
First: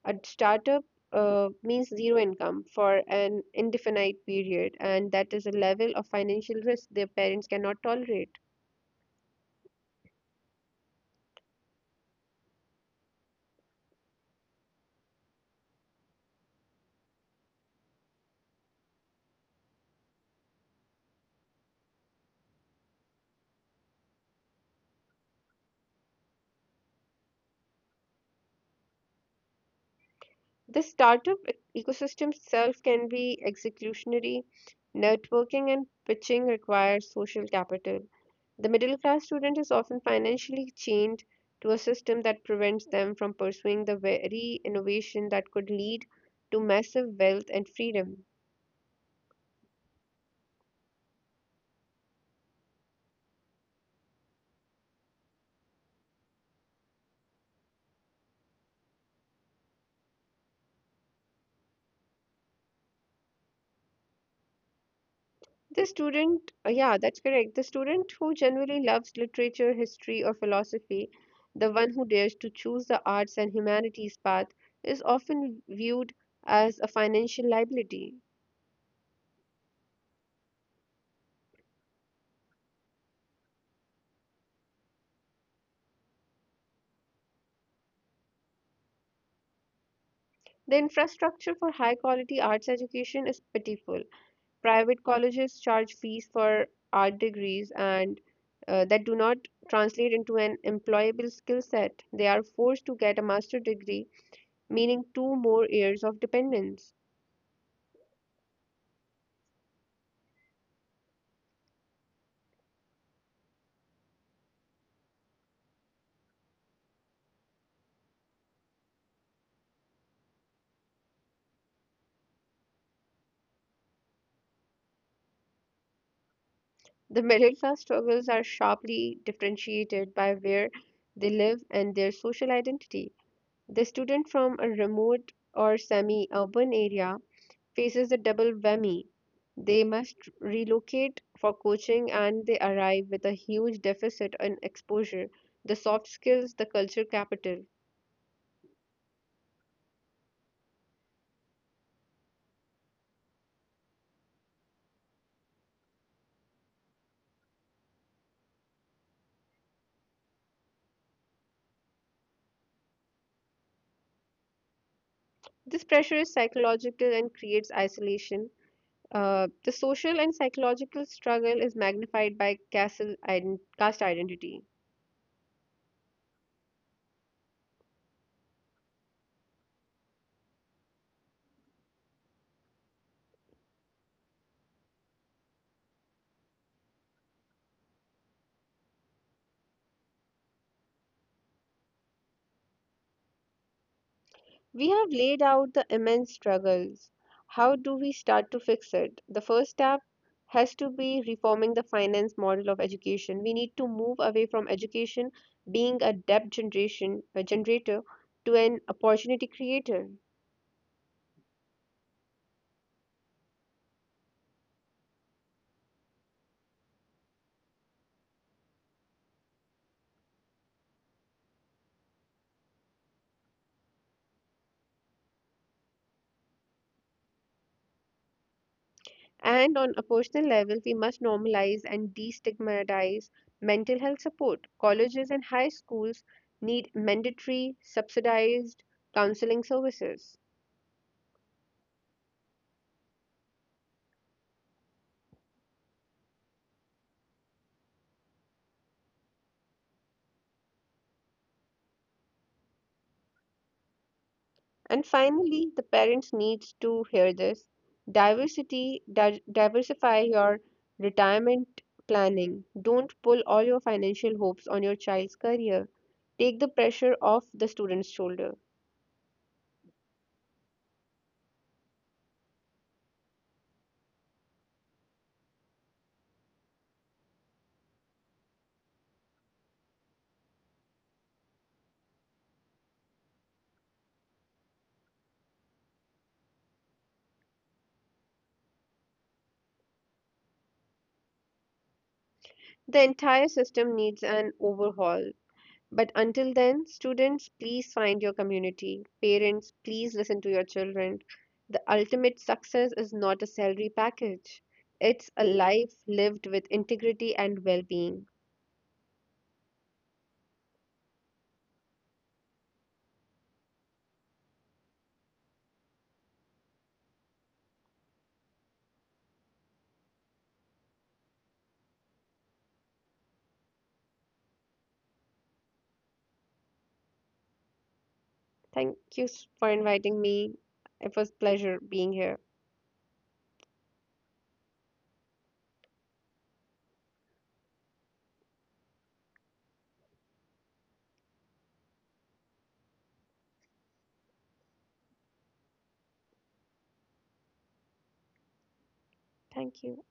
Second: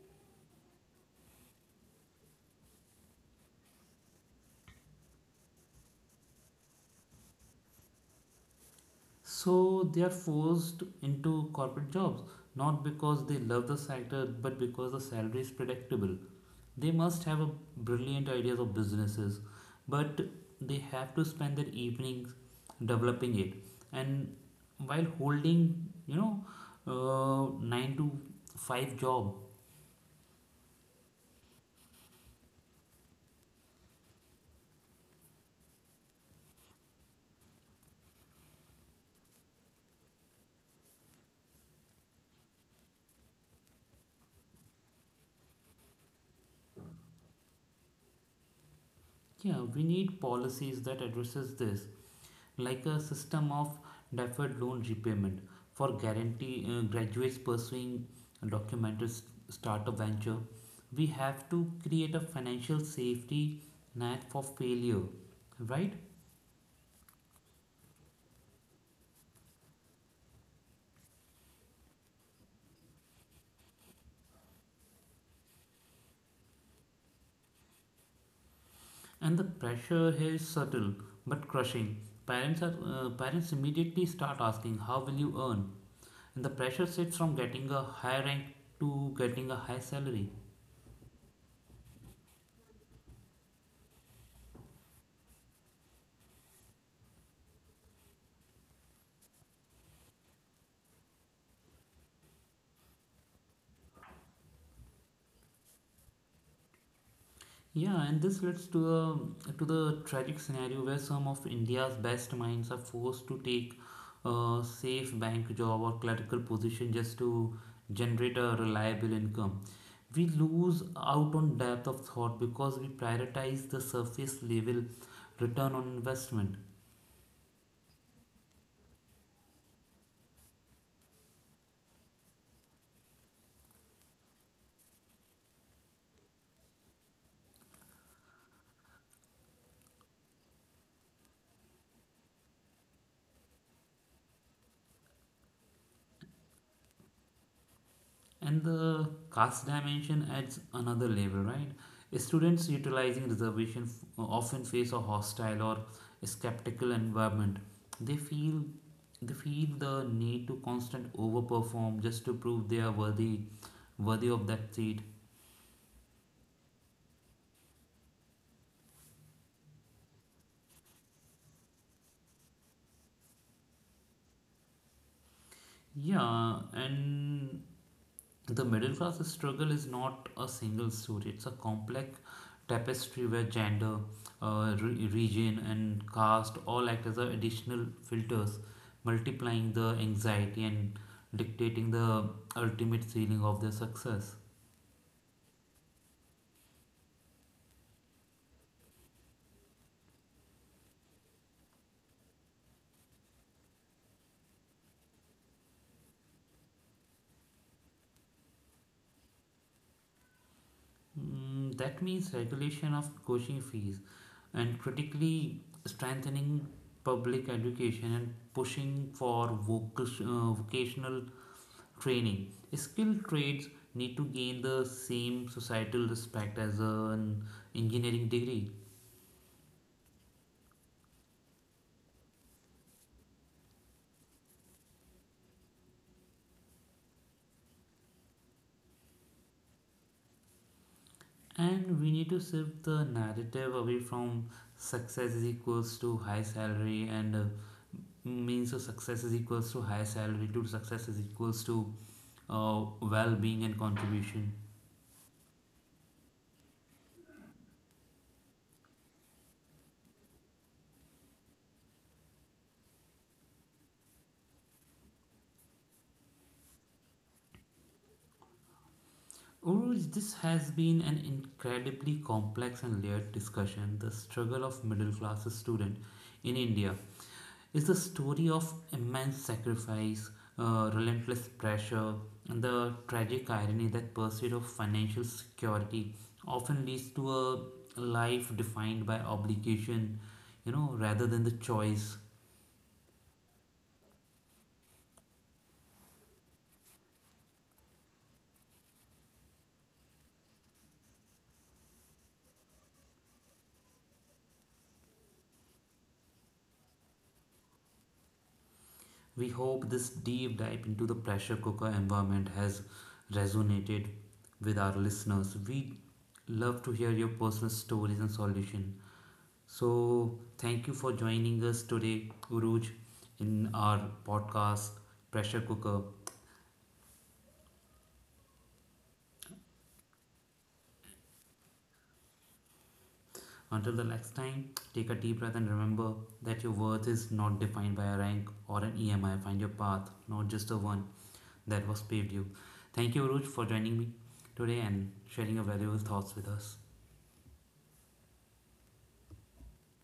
Speaker 2: A startup means zero income for an indefinite period, and that is a level of financial risk their parents cannot tolerate.
Speaker 1: So they are forced into corporate jobs, not because they love the sector, but because the salary is predictable. They must have a brilliant ideas of businesses, but they have to spend their evenings developing it. And while holding, nine to five job.
Speaker 2: The ecosystem itself can be executionary. Networking and pitching requires social capital. The middle class student is often financially chained to a system that prevents them from pursuing the very innovation that could lead to massive wealth and freedom.
Speaker 1: Yeah, we need policies that addresses this, like a system of deferred loan repayment for guarantee graduates pursuing a documented startup venture. We have to create a financial safety net for failure,
Speaker 2: The
Speaker 1: right?
Speaker 2: student, yeah, that's correct. The student who generally loves literature, history, or philosophy, the one who dares to choose the arts and humanities path, is often viewed as a financial liability.
Speaker 1: And the pressure here is subtle but crushing. Parents immediately start asking, "How will you earn?" And the pressure shifts from getting a high rank to getting a high salary.
Speaker 2: The infrastructure for high quality arts education is pitiful. Private colleges charge fees for art degrees and that do not translate into an employable skill set. They are forced to get a master degree, meaning two more years of dependence.
Speaker 1: Yeah, and this leads to the tragic scenario where some of India's best minds are forced to take a safe bank job or clerical position just to generate a reliable income. We lose out on depth of thought because we prioritize the surface level return on investment.
Speaker 2: The middle class struggles are sharply differentiated by where they live and their social identity. The student from a remote or semi urban area faces a double whammy. They must relocate for coaching and they arrive with a huge deficit in exposure, the soft skills, the culture capital.
Speaker 1: And the caste dimension adds another level, right? Students utilizing reservation often face a hostile or skeptical environment. They feel they feel the need to constant overperform just to prove they are worthy of that seat.
Speaker 2: This pressure is psychological and creates isolation. The social and psychological struggle is magnified by caste identity.
Speaker 1: Yeah, and the middle class struggle is not a single story, it's a complex tapestry where gender, region, and caste all act as a additional filters, multiplying the anxiety and dictating the ultimate ceiling of their success.
Speaker 2: We have laid out the immense struggles. How do we start to fix it? The first step has to be reforming the finance model of education. We need to move away from education being a debt generation a generator to an opportunity creator.
Speaker 1: Mm, that means regulation of coaching fees and critically strengthening public education and pushing for vocational training. Skilled trades need to gain the same societal respect as an engineering degree.
Speaker 2: And on a personal level, we must normalize and destigmatize mental health support. Colleges and high schools need mandatory, subsidized counseling services.
Speaker 1: And we need to shift the narrative away from success is equals to high salary and means of success is equals to high salary to success is equals to well-being and contribution.
Speaker 2: And finally, the parents need to hear this. Diversify your retirement planning. Don't pull all your financial hopes on your child's career. Take the pressure off the student's shoulder.
Speaker 1: Overall, this has been an incredibly complex and layered discussion. The struggle of middle class student in India is the story of immense sacrifice, relentless pressure, and the tragic irony that pursuit of financial security often leads to a life defined by obligation, rather than the choice.
Speaker 2: The entire system needs an overhaul. But until then, students, please find your community. Parents, please listen to your children. The ultimate success is not a salary package, it's a life lived with integrity and well being.
Speaker 1: We hope this deep dive into the pressure cooker environment has resonated with our listeners. We love to hear your personal stories and solutions. So, thank you for joining us today, Guruj, in our podcast, Pressure Cooker.
Speaker 2: Thank you for inviting me. It was pleasure being here.
Speaker 1: Until the next time, take a deep breath and remember that your worth is not defined by a rank or an EMI. Find your path, not just the one that was paved you. Thank you, Guruj, for joining me today and sharing your valuable thoughts with us.
Speaker 2: Thank you.